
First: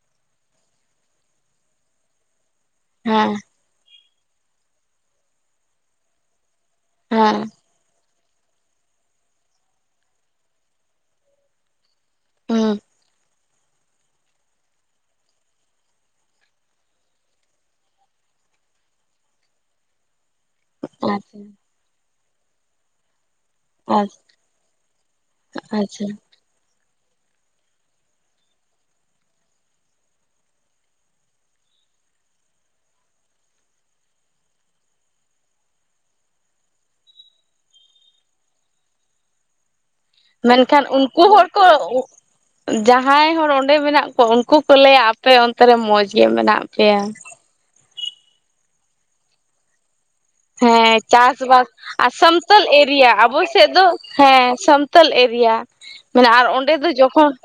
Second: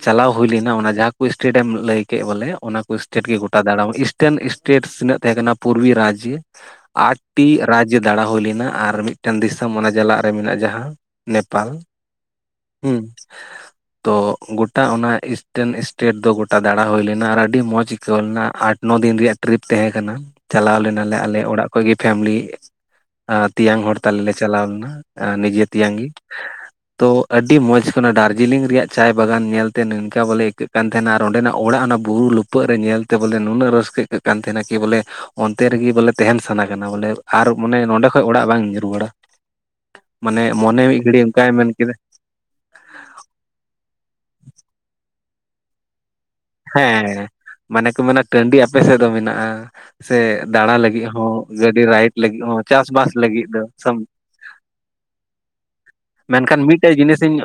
ᱪᱟᱞᱟᱣ ᱦᱩᱭ ᱞᱮᱱᱟ ᱚᱱᱟ ᱡᱟᱦᱟᱸ ᱠᱚ ᱥᱴᱮᱰᱤᱭᱟᱢ ᱞᱟᱹᱭ ᱠᱮᱫ ᱵᱚᱞᱮ ᱚᱱᱟ ᱠᱚ ᱥᱴᱮᱴ ᱦᱮᱸ ᱜᱮ ᱜᱚᱴᱟ ᱫᱟᱲᱟᱢ ᱤᱥᱴᱟᱨᱱ ᱮᱥᱴᱮᱴ ᱛᱤᱱᱟᱹᱜ ᱛᱟᱦᱮᱸ ᱠᱟᱱᱟ ᱯᱩᱨᱵᱤ ᱨᱟᱡᱽᱡᱚᱼᱼ ᱟᱴ ᱦᱮᱸ ᱴᱤ ᱨᱟᱡᱽᱡᱚ ᱫᱟᱲᱟ ᱦᱩᱭ ᱞᱮᱱᱟ ᱟᱨ ᱢᱤᱫᱴᱮᱱ ᱫᱤᱥᱚᱢᱼᱼ ᱢᱚᱱᱮ ᱡᱟᱞᱟᱜ ᱨᱮ ᱢᱮᱱᱟᱜ-ᱟ ᱡᱟᱦᱟᱸ ᱱᱮᱯᱟᱞ ᱦᱮᱸ ᱛᱚ ᱜᱚᱴᱟ ᱚᱱᱟ ᱤᱥᱴᱮᱱ ᱥᱴᱮᱴ ᱫᱚ ᱜᱚᱴᱟ ᱫᱟᱲᱟ ᱦᱩᱭ ᱞᱮᱱᱟ ᱟᱨ ᱟᱹᱰᱤ ᱢᱚᱡᱽ ᱟᱹᱭᱠᱟᱹᱣ ᱞᱮᱱᱟ ᱟᱴ-ᱱᱚ ᱫᱤᱱ ᱨᱮᱭᱟᱜᱼᱼ ᱴᱨᱤᱯ ᱛᱟᱦᱮᱸ ᱠᱟᱱᱟ ᱪᱟᱞᱟᱣ ᱞᱮᱱᱟ ᱞᱮ ᱟᱞᱮ ᱦᱮᱸ ᱚᱲᱟᱜ ᱠᱷᱚᱱ ᱯᱷᱮᱢᱮᱞᱤ ᱛᱮᱭᱟᱝ ᱦᱚᱲ ᱟᱪᱪᱷᱟ ᱛᱟᱞᱮᱼᱼ ᱪᱟᱞᱟᱣ ᱞᱮᱱᱟ ᱱᱤᱡᱮ ᱛᱮᱭᱟᱝ ᱜᱮᱼᱼ ᱟᱪᱪᱷᱟ ᱛᱚ ᱟᱹᱰᱤ ᱢᱚᱸᱡᱽ ᱠᱟᱱᱟ ᱫᱟᱨᱡᱤᱞᱤᱝ ᱨᱮᱭᱟᱜ ᱪᱟᱭ ᱵᱟᱜᱟᱱ ᱧᱮᱞ ᱛᱮ ᱱᱚᱝᱠᱟ ᱵᱚᱞᱮ ᱟᱹᱭᱠᱟᱹᱜ ᱠᱟᱱ ᱛᱟᱦᱮᱱᱟ᱾ ᱛᱟᱦᱮᱱᱟ ᱟᱨ ᱚᱸᱰᱮ ᱱᱟᱜ ᱚᱲᱟᱜ ᱚᱱᱟ ᱵᱩᱨᱩ ᱞᱩᱯᱟᱹᱜ ᱨᱮ ᱧᱮᱞ ᱛᱮ ᱵᱚᱞᱮ ᱱᱩᱱᱟᱹᱜ ᱨᱟᱹᱥᱠᱟᱹ ᱟᱹᱠᱟᱹᱜ ᱠᱟᱱ ᱛᱟᱦᱮᱱᱟ ᱠᱤ ᱵᱚᱞᱮᱼᱼ ᱚᱱᱛᱮ ᱨᱮᱜᱮ ᱵᱚᱞᱮ ᱛᱟᱦᱮᱱ ᱥᱟᱱᱟ ᱠᱟᱱᱟ ᱵᱚᱞᱮ ᱟᱨ ᱢᱟᱱᱮ ᱱᱚᱸᱰᱮ ᱠᱷᱚᱡ ᱚᱲᱟᱜ ᱵᱟᱝ ᱨᱩᱣᱟᱹᱲᱟ ᱢᱟᱱᱮ ᱢᱮᱱ ᱢᱚᱱᱮ ᱠᱷᱟᱱ ᱢᱤᱫ ᱩᱱᱠᱩ ᱜᱷᱟᱹᱲᱤᱡ ᱦᱚᱲ ᱚᱱᱠᱟᱭ ᱠᱚᱼᱼ ᱢᱮᱱ ᱠᱮᱫᱟ ᱡᱟᱦᱟᱸᱭ ᱦᱚᱲ ᱚᱸᱰᱮ ᱢᱮᱱᱟᱜ ᱠᱚᱣᱟ ᱩᱱᱠᱩ ᱠᱚ ᱞᱟᱹᱭᱟ ᱟᱯᱮ ᱚᱱᱛᱮ ᱨᱮ ᱢᱚᱸᱡᱽ ᱜᱮ ᱢᱮᱱᱟᱜ ᱯᱮᱭᱟ ᱦᱮᱸ ᱢᱟᱱᱮ ᱠᱚ ᱢᱮᱱᱟ ᱴᱟᱺᱰᱤ ᱟᱯᱮ ᱥᱮᱫ ᱫᱚ ᱢᱮᱱᱟᱜ-ᱟ ᱥᱮ ᱫᱟᱬᱟ ᱦᱮᱸ ᱞᱟᱹᱜᱤᱫ ᱦᱚᱸ ᱪᱟᱥ-ᱵᱟᱥ ᱜᱟᱹᱰᱤ ᱟᱨ ᱨᱟᱭᱤᱰ ᱞᱟᱹᱜᱤᱫ ᱦᱚᱸ ᱥᱟᱱᱛᱚᱞ ᱮᱨᱤᱭᱟ ᱪᱟᱥᱵᱟᱥ ᱟᱵᱚ ᱞᱟᱹᱜᱤᱫ ᱥᱮᱫ ᱫᱚ ᱦᱮᱸ [UNINTELLIGIBLE] ᱢᱮᱱ ᱟᱨ ᱠᱷᱟᱱ ᱚᱸᱰᱮ ᱫᱚ ᱢᱤᱫᱴᱮᱡ ᱡᱤᱱᱤᱥ ᱡᱚᱠᱷᱚᱱ ᱤᱧᱼᱼ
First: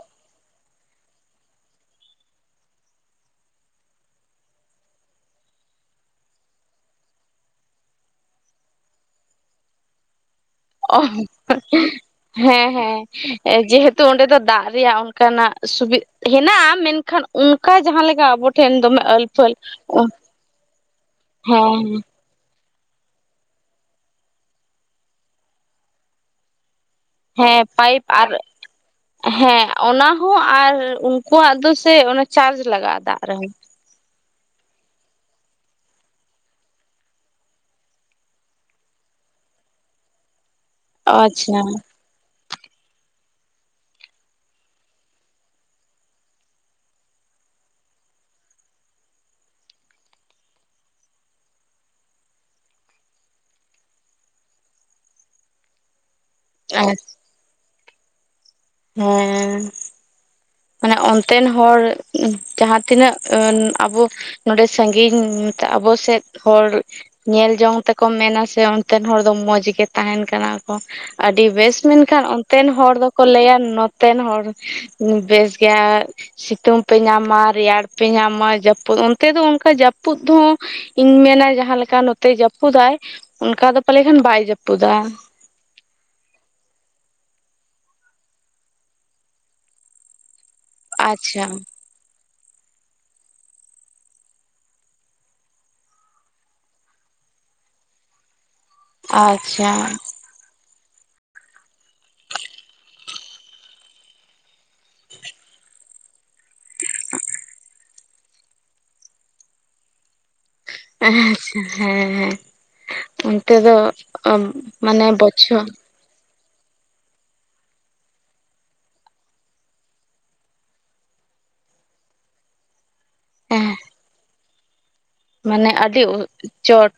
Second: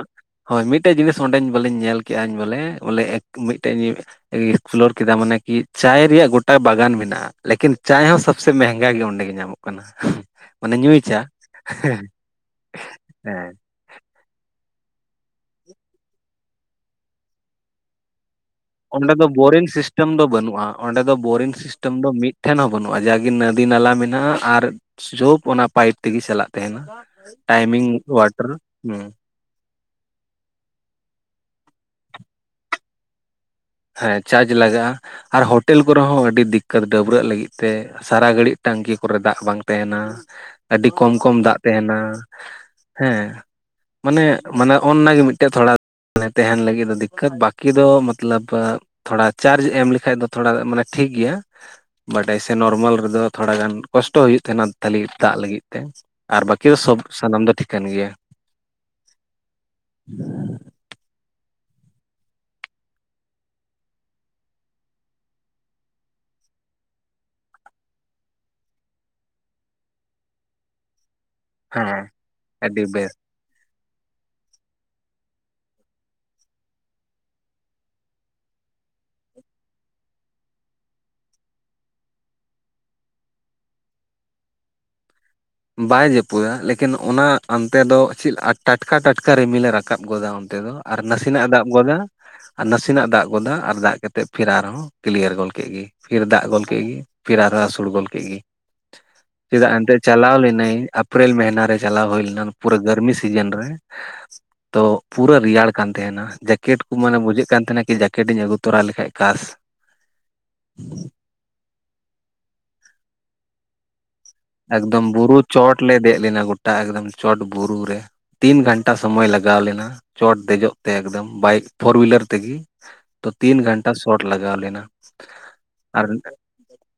ᱦᱳᱭ ᱢᱤᱫᱴᱮᱡ ᱡᱤᱱᱤᱥ ᱚᱸᱰᱮ ᱵᱚᱞᱮᱧ ᱧᱮᱞ ᱠᱮᱜ-ᱟᱧ ᱵᱚᱞᱮ ᱵᱚᱞᱮ ᱢᱤᱫᱴᱮᱡᱼᱼ ᱮᱠᱥᱯᱞᱳᱨ ᱠᱮᱫᱟ ᱢᱟᱱᱮ ᱠᱤ ᱪᱟᱭ ᱨᱮᱭᱟᱜ ᱜᱚᱴᱟ ᱵᱟᱜᱟᱱ ᱢᱮᱱᱟᱜ-ᱟ ᱞᱮᱠᱤᱱ ᱪᱟᱭ ᱦᱚᱸᱼᱼ ᱥᱮ ᱢᱮᱦᱮᱜᱟ ᱜᱮ ᱚᱸᱰᱮ ᱜᱮ ᱧᱟᱢᱚᱜ ᱠᱟᱱᱟ ᱢᱟᱱᱮ ᱧᱩᱭᱪᱟ ᱦᱮᱸ ᱦᱮᱸ ᱡᱮᱦᱮᱛᱩ ᱛᱳ ᱚᱸᱰᱮ ᱫᱚ ᱫᱟᱜ ᱨᱮᱭᱟᱜ ᱚᱱᱠᱟᱱᱟᱜ ᱥᱩᱵᱤᱫ ᱦᱮᱱᱟᱜ-ᱟ ᱢᱮᱱ ᱠᱷᱟᱱ ᱚᱱᱠᱟ ᱡᱟᱦᱟᱸ ᱞᱮᱠᱟ ᱟᱵᱚᱼᱼ ᱚᱸᱰᱮ ᱫᱚ ᱵᱳᱨᱤᱝ ᱥᱤᱥᱴᱮᱢ ᱫᱚ ᱵᱟᱹᱱᱩᱜ-ᱟ ᱚᱸᱰᱮ ᱫᱚ ᱵᱳᱨᱤᱝ ᱦᱮᱸ ᱥᱤᱥᱴᱮᱢ ᱫᱚ ᱢᱤᱫᱼᱼ ᱴᱷᱮᱱ ᱦᱚᱸ ᱵᱟᱹᱱᱩᱜ-ᱟ ᱡᱟᱜᱮ ᱱᱚᱫᱤ ᱱᱟᱞᱟ ᱢᱮᱱᱟᱜ-ᱟ ᱟᱨ ᱡᱳᱯ ᱚᱱᱟ ᱯᱟᱭᱤᱯ ᱛᱮᱜᱮ ᱪᱟᱞᱟᱜ ᱛᱟᱦᱮᱱᱟ᱾ ᱦᱮᱸ ᱴᱟᱭᱢᱤᱝ ᱯᱟᱭᱤᱯ ᱟᱨ ᱚᱣᱟᱴᱟᱨ ᱦᱩᱸ ᱦᱮᱸ ᱚᱱᱟ ᱦᱚᱸ ᱟᱨ ᱩᱱᱠᱩᱣᱟᱜ ᱫᱚ ᱥᱮ ᱚᱱᱟ ᱪᱟᱨᱡ ᱞᱟᱜᱟᱜ-ᱟ ᱫᱟᱜ ᱨᱮᱦᱚᱸᱼᱼ ᱦᱮᱸ ᱪᱟᱨᱡᱽ ᱞᱟᱜᱟᱜ-ᱟ ᱟᱨ ᱦᱳᱴᱮᱞ ᱠᱚ ᱨᱮ ᱦᱚᱸ ᱟᱹᱰᱤ ᱫᱤᱠᱟᱛ ᱰᱟᱹᱵᱨᱟᱹᱜ ᱞᱟᱹᱜᱤᱫ ᱛᱮ ᱥᱟᱨᱟ ᱜᱷᱟᱹᱲᱤᱡ ᱴᱟᱝᱠᱤ ᱠᱚ ᱨᱮ ᱫᱟᱜ ᱵᱟᱝ ᱛᱟᱦᱮᱱᱟ ᱟᱹᱰᱤ ᱠᱚᱢ ᱠᱚᱢ ᱫᱟᱜ ᱟᱪᱪᱷᱟ ᱦᱮᱸ ᱛᱟᱦᱮᱱᱟ ᱦᱮᱸ ᱢᱟᱱᱮ ᱢᱟᱱᱮ ᱚᱱᱱᱟ ᱜᱮ ᱢᱤᱫᱴᱮᱡ ᱛᱷᱚᱲᱟ ᱛᱟᱦᱮᱱ ᱞᱟᱹᱜᱤᱫ ᱫᱚ ᱫᱤᱠᱠᱟᱛ ᱵᱟᱠᱤ ᱫᱚ ᱢᱟᱛᱞᱟᱵᱼᱼ ᱛᱷᱚᱲᱟ ᱪᱟᱨᱡᱽ ᱮᱢ ᱞᱮᱠᱷᱟᱱ ᱫᱚ ᱛᱷᱚᱲᱟ ᱢᱟᱱᱮ ᱴᱷᱤᱠ ᱜᱮᱭᱟ᱾ ᱵᱟᱰᱟᱭ ᱥᱮ ᱱᱚᱨᱢᱟᱞ ᱨᱮ ᱫᱚ ᱛᱷᱚᱲᱟ ᱜᱟᱱ ᱠᱚᱥᱴᱚ ᱦᱩᱭᱩᱜ ᱛᱟᱦᱮᱱᱟ ᱛᱟᱞᱤ ᱫᱟᱜ ᱞᱟᱹᱜᱤᱫ ᱛᱮ ᱟᱨ ᱵᱟᱹᱠᱤ ᱫᱚ ᱥᱚᱵ ᱥᱟᱱᱟᱢ ᱫᱚ ᱴᱷᱤᱠᱟᱹᱱ ᱜᱮᱭᱟ᱾ ᱦᱮᱸ ᱦᱮᱸ [INAUDIBLE] ᱢᱟᱱᱮ ᱚᱱᱛᱮᱱ ᱦᱚᱲ ᱡᱟᱦᱟ ᱛᱤᱱᱟᱹᱜ ᱟᱵᱳ ᱱᱚᱰᱮ ᱥᱟᱹᱜᱤᱧ ᱟᱵᱳ ᱥᱮᱫ ᱦᱚᱲᱼᱼ ᱧᱮᱞ ᱡᱚᱝ ᱛᱮ ᱠᱚ ᱢᱮᱱᱟ ᱥᱮ ᱚᱱᱛᱮᱱ ᱦᱚᱲ ᱫᱚ ᱢᱚᱡᱽ ᱜᱮ ᱛᱟᱦᱮᱱ ᱠᱟᱱᱟ ᱠᱚ᱾ ᱟᱹᱰᱤ ᱵᱮᱥ ᱦᱮᱸ ᱢᱮᱱ ᱠᱷᱟᱱ ᱚᱱᱛᱮᱱ ᱟᱹᱰᱤ ᱦᱚᱲ ᱫᱚ ᱵᱮᱥ ᱠᱚ ᱞᱟᱹᱭᱟ ᱱᱚᱛᱮᱱ ᱦᱚᱲ ᱵᱮᱥ ᱜᱮᱭᱟ᱾ ᱥᱤᱛᱩᱝ ᱯᱮ ᱧᱟᱢᱟ ᱨᱮᱭᱟᱲ ᱯᱮ ᱧᱟᱢᱟ ᱡᱟᱹᱯᱩᱫ ᱚᱱᱛᱮ ᱫᱚ ᱚᱱᱠᱟ ᱡᱟᱹᱯᱩᱫ ᱦᱚᱸᱼᱼ ᱤᱧ ᱢᱮᱱᱟ ᱡᱟᱦᱟᱸ ᱞᱮᱠᱟ ᱱᱚᱛᱮ ᱡᱟᱹᱯᱩᱫᱟᱭ ᱚᱱᱠᱟ ᱫᱚ ᱯᱟᱞᱮ ᱠᱷᱟᱱ ᱵᱟᱭ ᱡᱟᱹᱯᱩᱫᱟ᱾ ᱵᱟᱭ ᱡᱟᱹᱯᱩᱫᱟ ᱞᱮᱠᱤᱱ ᱚᱱᱟ ᱚᱱᱛᱮ ᱫᱚ ᱪᱮᱫ ᱴᱟᱴᱠᱟ ᱴᱟᱴᱠᱟ ᱨᱤᱢᱤᱞ ᱮ ᱨᱟᱠᱟᱵ ᱜᱚᱫᱟ ᱚᱱᱛᱮ ᱫᱚ ᱟᱨ ᱱᱟᱥᱮᱱᱟᱜ ᱟᱪᱪᱷᱟ ᱮ ᱫᱟᱜ ᱜᱚᱫᱟ᱾ ᱟᱨ ᱱᱟᱥᱮᱱᱟᱜ ᱫᱟᱜ ᱜᱚᱫᱟ ᱟᱨ ᱫᱟᱜ ᱠᱟᱛᱮᱜ ᱯᱷᱤᱨ ᱟᱨᱦᱚᱸ ᱠᱞᱤᱭᱟᱨ ᱜᱚᱫ ᱠᱮᱫ ᱜᱮ ᱯᱷᱤᱨ ᱫᱟᱜ ᱜᱚᱫ ᱠᱮᱫ ᱜᱮ᱾ ᱯᱷᱤᱨ ᱟᱨᱦᱚᱸ ᱟᱥᱳᱲ ᱜᱚᱫ ᱠᱮᱫ ᱜᱮ ᱟᱪᱪᱷᱟ ᱟᱪᱪᱷᱟ ᱪᱮᱫᱟᱜ ᱮᱱᱛᱮ ᱪᱟᱞᱟᱣ ᱞᱮ ᱤᱱᱟᱹᱧ ᱮᱯᱨᱤᱞ ᱢᱟᱹᱦᱱᱟᱹ ᱨᱮ ᱪᱟᱞᱟᱣ ᱦᱩᱭ ᱞᱮᱱᱟ ᱯᱩᱨᱟᱹ ᱜᱟᱨᱢᱤ ᱥᱤᱡᱤᱱ ᱨᱮ᱾ ᱛᱚ ᱯᱩᱨᱟᱹ ᱨᱮᱭᱟᱲ ᱠᱟᱱ ᱛᱟᱦᱮᱸᱱᱟ ᱡᱮᱠᱮᱴ ᱠᱩ ᱢᱟᱱᱮ ᱵᱩᱡᱷᱟᱹᱜ ᱠᱟᱱ ᱛᱟᱦᱮᱸᱱᱟ ᱠᱤ ᱡᱮᱠᱴ ᱤᱧ ᱟᱹᱜᱩ ᱛᱚᱨᱟ ᱞᱮᱠᱷᱟᱡ ᱠᱟᱥᱼᱼ [INAUDIBLE] ᱟᱪᱷᱟ ᱦᱮᱸ-ᱦᱮᱸ ᱚᱱᱛᱮ ᱫᱚᱼᱼ ᱮᱠᱫᱚᱢ ᱵᱩᱨᱩ ᱪᱚᱴ ᱞᱮ ᱫᱮᱡ ᱞᱮᱱᱟ ᱜᱚᱴᱟ ᱮᱠᱫᱚᱢ ᱪᱚᱴ ᱵᱩᱨᱩ ᱨᱮ᱾ ᱛᱤᱱ ᱜᱷᱟᱱᱴᱟ ᱥᱚᱢᱚᱭ ᱞᱟᱜᱟᱣ ᱞᱮᱱᱟ ᱪᱚᱴ ᱫᱮᱡᱚᱜ ᱛᱮ ᱮᱠᱫᱚᱢ ᱵᱟᱭᱤᱠ ᱯᱷᱳᱨ ᱩᱭᱤᱞᱟᱨ ᱛᱤᱜᱮ᱾ ᱛᱚ ᱛᱤᱱ ᱦᱮᱸ ᱜᱷᱟᱱᱴᱟ ᱥᱚᱴ ᱞᱟᱜᱟᱣ ᱞᱮᱱᱟ᱾ ᱢᱟᱱᱮ ᱟᱨ ᱟᱹᱰᱤ ᱦᱩᱸ ᱪᱚᱴ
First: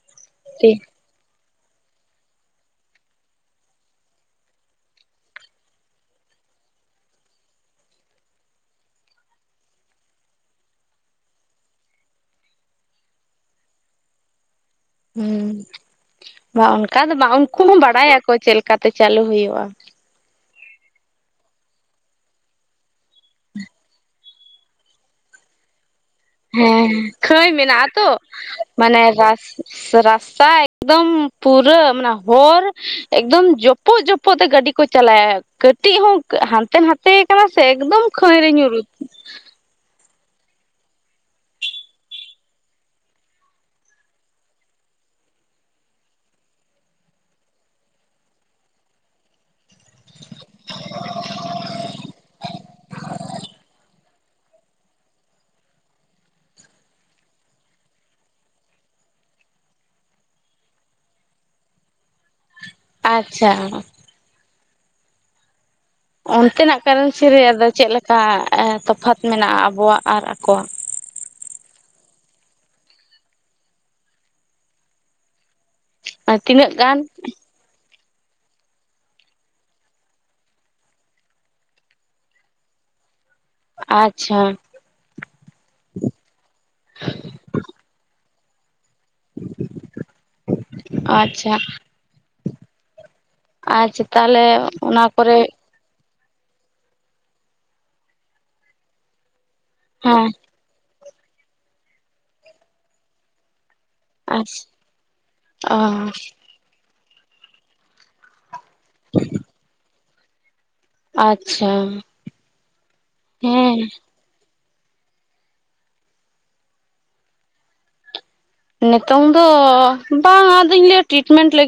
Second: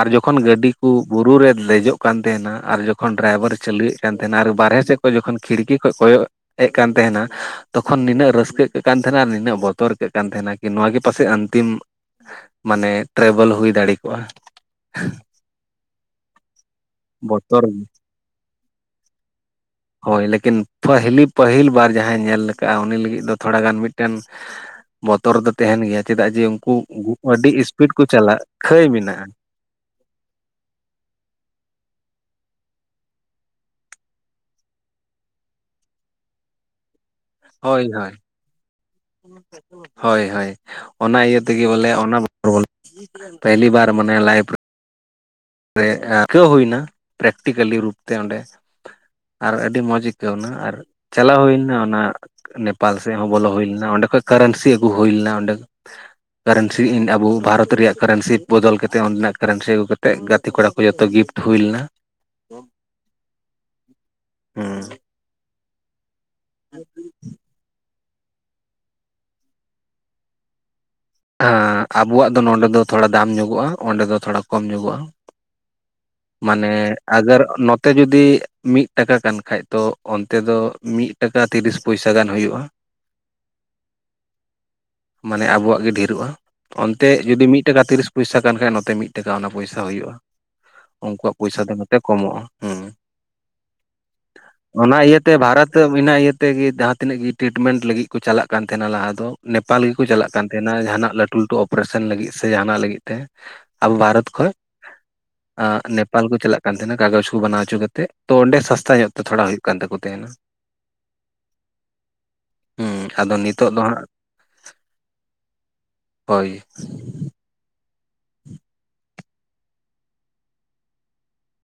ᱟᱨ ᱡᱚᱠᱷᱚᱱ ᱛᱮ ᱜᱟᱹᱰᱤ ᱠᱩ ᱵᱩᱨᱩ ᱨᱮᱼᱼ ᱞᱮᱡᱚᱜ ᱠᱟᱱ ᱛᱟᱦᱮᱸᱱᱟ ᱟᱨ ᱡᱚᱠᱷᱚᱱ ᱰᱨᱟᱭᱵᱷᱟᱨ ᱪᱟᱹᱞᱩᱭᱮᱫ ᱠᱟᱱ ᱛᱟᱦᱮᱸᱱᱟ ᱟᱨ ᱵᱟᱨᱦᱮ ᱥᱮᱫ ᱠᱷᱚᱱ ᱡᱚᱠᱷᱚᱱ ᱠᱷᱤᱲᱠᱤ ᱠᱷᱚᱜ ᱠᱚᱭᱚᱜᱼᱼ ᱦᱮᱡ ᱠᱟᱱ ᱛᱟᱦᱮᱸᱱᱟᱼᱼ ᱛᱚᱠᱷᱚᱱ ᱱᱤᱱᱟᱹᱜ ᱨᱟᱹᱥᱠᱟᱹ ᱟᱹᱠᱟᱹᱜ ᱠᱟᱱ ᱛᱟᱦᱮᱸᱱᱟ ᱟᱨ ᱱᱤᱱᱟᱹᱜ ᱵᱚᱛᱚᱨ ᱟᱹᱭᱠᱟᱹᱜ ᱠᱟᱱ ᱛᱟᱦᱮᱸᱱᱟ ᱠᱤ ᱱᱚᱣᱟ ᱜᱮ ᱯᱟᱥᱮᱡ ᱟᱱᱛᱤᱢᱼᱼ ᱢᱟᱱᱮ ᱴᱨᱟᱵᱷᱮᱞ ᱦᱩᱭ ᱫᱟᱲᱮ ᱠᱚᱜ-ᱟ᱾ ᱦᱩᱸ ᱵᱟᱝ ᱚᱱᱠᱟ ᱫᱚ ᱵᱟᱝ ᱩᱱᱠᱩ ᱵᱚᱛᱚᱨ ᱦᱚᱸ ᱵᱟᱲᱟᱭᱟᱠᱚ ᱪᱮᱫ ᱞᱮᱠᱟᱛᱮ ᱪᱟᱹᱞᱩ ᱦᱩᱭᱩᱜ-ᱟ᱾ ᱦᱳᱭ ᱞᱮᱠᱤᱱ ᱯᱟᱹᱷᱞᱤ ᱯᱟᱹᱦᱤᱞ ᱵᱟᱨ ᱡᱟᱦᱟᱸᱭ ᱧᱮᱞ ᱠᱟᱜ-ᱟ ᱩᱱᱤ ᱞᱟᱹᱜᱤᱫ ᱫᱚ ᱛᱷᱚᱲᱟᱜᱟᱱ ᱢᱤᱫᱴᱮᱱᱼᱼ ᱵᱚᱛᱚᱨ ᱫᱚ ᱛᱟᱦᱮᱸᱱ ᱜᱮᱭᱟ ᱪᱮᱫᱟᱜ ᱡᱮ ᱩᱱᱠᱩ ᱦᱮᱸ ᱠᱷᱟᱹᱭ ᱟᱹᱰᱤ ᱢᱮᱱᱟᱜᱼᱟ ᱤᱥᱯᱤᱰ ᱠᱚ ᱛᱚ ᱪᱟᱞᱟᱜ ᱠᱷᱟᱹᱭ ᱢᱟᱱᱮ ᱢᱮᱱᱟᱜ-ᱟ᱾ ᱨᱟᱥ ᱨᱟᱥᱛᱟ ᱮᱠᱫᱚᱢ ᱯᱩᱨᱟᱹ ᱢᱟᱱᱮ ᱦᱚᱨ ᱮᱠᱫᱚᱢ ᱡᱚᱯᱼᱼ ᱡᱚᱯᱚᱜ ᱡᱚᱯᱚᱜ ᱛᱮ ᱜᱟᱹᱰᱤ ᱠᱚ ᱪᱟᱞᱟᱭᱟ ᱠᱟᱹᱴᱤᱡ ᱦᱚᱸ ᱦᱟᱱᱛᱮ ᱱᱟᱛᱮᱼᱼ [INAUDIBLE] ᱠᱟᱱᱟ ᱥᱮ ᱦᱳᱭ ᱮᱠᱫᱚᱢ ᱦᱳᱭ ᱠᱷᱟᱹᱭ ᱨᱮ ᱧᱩᱨᱩᱜᱼᱼ ᱦᱳᱭ ᱦᱳᱭ ᱚᱱᱟ ᱤᱭᱟᱹ ᱛᱮᱜᱮ ᱵᱚᱞᱮ ᱚᱱᱟ [INAUDIBLE] ᱯᱮᱦᱞᱤ ᱵᱟᱨ ᱢᱟᱱᱮ ᱞᱟᱭᱤᱵᱼᱼ ᱨᱮ ᱟᱹᱭᱠᱟᱹᱣ ᱦᱩᱭ ᱱᱟ ᱯᱨᱮᱠᱴᱤᱠᱮᱞᱤ ᱨᱩᱯ ᱛᱮ ᱚᱸᱰᱮ᱾ ᱟᱨᱼᱼ ᱟᱹᱰᱤ ᱢᱚᱡᱽ ᱟᱹᱭᱠᱟᱹᱣ ᱱᱟ ᱟᱨ ᱪᱟᱞᱟᱣ ᱦᱩᱭ ᱞᱮᱱᱟ ᱚᱱᱟ ᱱᱮᱯᱟᱞ ᱥᱮᱫ ᱦᱚᱸ ᱵᱚᱞᱚ ᱦᱩᱭ ᱞᱮᱱᱟ ᱚᱸᱰᱮ ᱠᱷᱚᱡᱼᱼ ᱠᱟᱨᱮᱱᱥᱤ ᱟᱹᱜᱩ ᱦᱩᱭ ᱞᱮᱱᱟ ᱚᱸᱰᱮᱼᱼ ᱠᱟᱨᱮᱱᱥᱤ ᱤᱧ ᱟᱵᱚ ᱵᱷᱟᱨᱚᱛ ᱨᱮᱭᱟᱜ ᱠᱟᱨᱮᱱᱥᱤ ᱵᱚᱫᱚᱞ ᱠᱟᱛᱮᱫ ᱚᱸᱰᱮᱱᱟᱜ ᱠᱟᱨᱮᱱᱥᱤ ᱟᱹᱜᱩ ᱠᱟᱛᱮᱫ ᱜᱟᱛᱼᱼ ᱛᱮ ᱠᱚᱲᱟ ᱠᱚ ᱡᱚᱛᱚ ᱜᱤᱯᱴ ᱦᱩᱭ ᱞᱮᱱᱟ᱾ ᱟᱪᱪᱷᱟᱼᱼ ᱦᱩᱸ ᱚᱱᱛᱮᱱᱟᱜ ᱠᱟᱨᱮᱱᱥᱤ ᱨᱮ ᱟᱫᱚ ᱪᱮᱫ ᱞᱮᱠᱟ ᱛᱚᱯᱷᱟᱛ ᱢᱮᱱᱟᱜ-ᱟ? ᱟᱵᱚᱣᱟ-ᱜ ᱟᱨ ᱟᱠᱚᱣᱟ-ᱜ ᱦᱟᱸ ᱟᱵᱚᱣᱟᱜ ᱫᱚ ᱱᱚᱸᱰᱮ ᱫᱚ ᱛᱷᱚᱲᱟ ᱫᱟᱢ ᱧᱚᱜᱚᱜ-ᱟ ᱚᱸᱰᱮ ᱫᱚ ᱛᱷᱚᱲᱟ ᱠᱚᱢ ᱧᱚᱜᱚᱜ-ᱟ᱾ ᱢᱟᱱᱮ ᱛᱤᱱᱟᱹᱜ ᱜᱟᱱ ᱟᱜᱟᱨ ᱱᱚᱛᱮ ᱡᱩᱫᱤᱼᱼ ᱢᱤᱫ ᱴᱟᱠᱟ ᱠᱟᱱ ᱠᱷᱟᱡ ᱫᱚ ᱚᱱᱛᱮ ᱫᱚ ᱢᱤᱫ ᱴᱟᱠᱟ ᱛᱤᱨᱤᱥ ᱯᱚᱭᱥᱟ ᱜᱟᱱ ᱦᱩᱭᱩᱜ-ᱟ᱾ [INAUDIBLE] ᱟᱪᱪᱷᱟᱼᱼ ᱢᱟᱱᱮ ᱟᱵᱚᱣᱟᱜ ᱜᱮ ᱰᱷᱮᱨᱚᱜ-ᱟ᱾ ᱚᱱᱛᱮ ᱡᱩᱚᱫᱤ ᱢᱤᱫ ᱴᱟᱠᱟ ᱛᱤᱨᱤᱥ ᱯᱚᱭᱥᱟ ᱠᱟᱱ ᱠᱷᱟ ᱱᱚᱛᱮ ᱢᱤᱫ ᱴᱟᱠᱟ ᱚᱱᱟ ᱯᱚᱭᱥᱟ ᱦᱩᱭᱩᱜ-ᱟ᱾ ᱩᱱᱠᱩᱣᱟᱜ ᱟᱪᱪᱷᱟ ᱯᱚᱭᱥᱟ ᱫᱚ ᱱᱚᱛᱮ ᱠᱚᱢᱚᱜ-ᱟ᱾ ᱦᱩᱸ ᱟᱪᱪᱟ ᱛᱟᱞᱦᱮ ᱚᱱᱟ ᱠᱚᱨᱮ᱾ ᱱᱤᱛᱚᱜ ᱵᱤᱱᱟᱹ ᱤᱭᱟᱹ ᱛᱮᱜᱮ ᱡᱟᱦᱟᱸ ᱛᱤᱱᱟᱹᱜ ᱜᱮ ᱴᱨᱤᱴᱢᱮᱱᱴ ᱞᱟᱹᱜᱤᱫ ᱠᱚ ᱪᱟᱞᱟᱜ ᱠᱟᱱ ᱛᱟᱦᱮᱸᱱᱟ ᱞᱟᱦᱟ ᱫᱚ ᱱᱮᱯᱟᱞ ᱜᱮᱠᱚ ᱦᱮᱸ ᱪᱟᱞᱟᱜ ᱠᱟᱱᱼᱼ ᱨᱮᱱᱟᱜ ᱡᱟᱦᱟᱸᱱᱟᱜ ᱞᱟᱴᱩ ᱞᱟᱹᱴᱩ ᱚᱯᱨᱮᱥᱚᱱ ᱞᱟᱹᱜᱤᱫ ᱥᱮ ᱡᱟᱦᱟᱸᱱᱟᱜ ᱞᱟᱹᱜᱤᱫ ᱛᱮ ᱟᱵᱚ ᱵᱷᱟᱨᱚᱛ ᱠᱷᱚᱡᱼᱼ ᱟᱪᱪᱷᱟ ᱟᱸ ᱚ ᱱᱮᱯᱟᱞ ᱠᱚ ᱪᱟᱞᱟᱜ ᱠᱟᱱ ᱛᱟᱦᱮᱸᱱᱟ ᱠᱟᱜᱚᱡᱽ ᱠᱚ ᱵᱟᱱᱟᱣ ᱚᱪᱚ ᱠᱟᱛᱮᱫ ᱛᱚ ᱚᱸᱰᱮ ᱥᱟᱥᱛᱟ ᱧᱚᱜ ᱛᱮ ᱛᱷᱚᱲᱟ ᱦᱩᱭᱩᱜ ᱠᱟᱱ ᱛᱟᱠᱚ ᱛᱟᱦᱮᱸᱱᱟ᱾ ᱟᱪᱪᱷᱟ ᱦᱩᱸ ᱟᱫᱚ ᱱᱤᱛᱚᱜ ᱦᱮᱸᱼᱼ ᱫᱚ ᱦᱟᱸᱜ ᱦᱳᱭ ᱱᱤᱛᱚᱝ ᱫᱚ ᱵᱟᱝ ᱟᱫᱚᱧ ᱞᱟᱹᱭᱟ ᱴᱨᱤᱴᱢᱮᱱᱴ ᱞᱟᱹᱜᱤᱼᱼ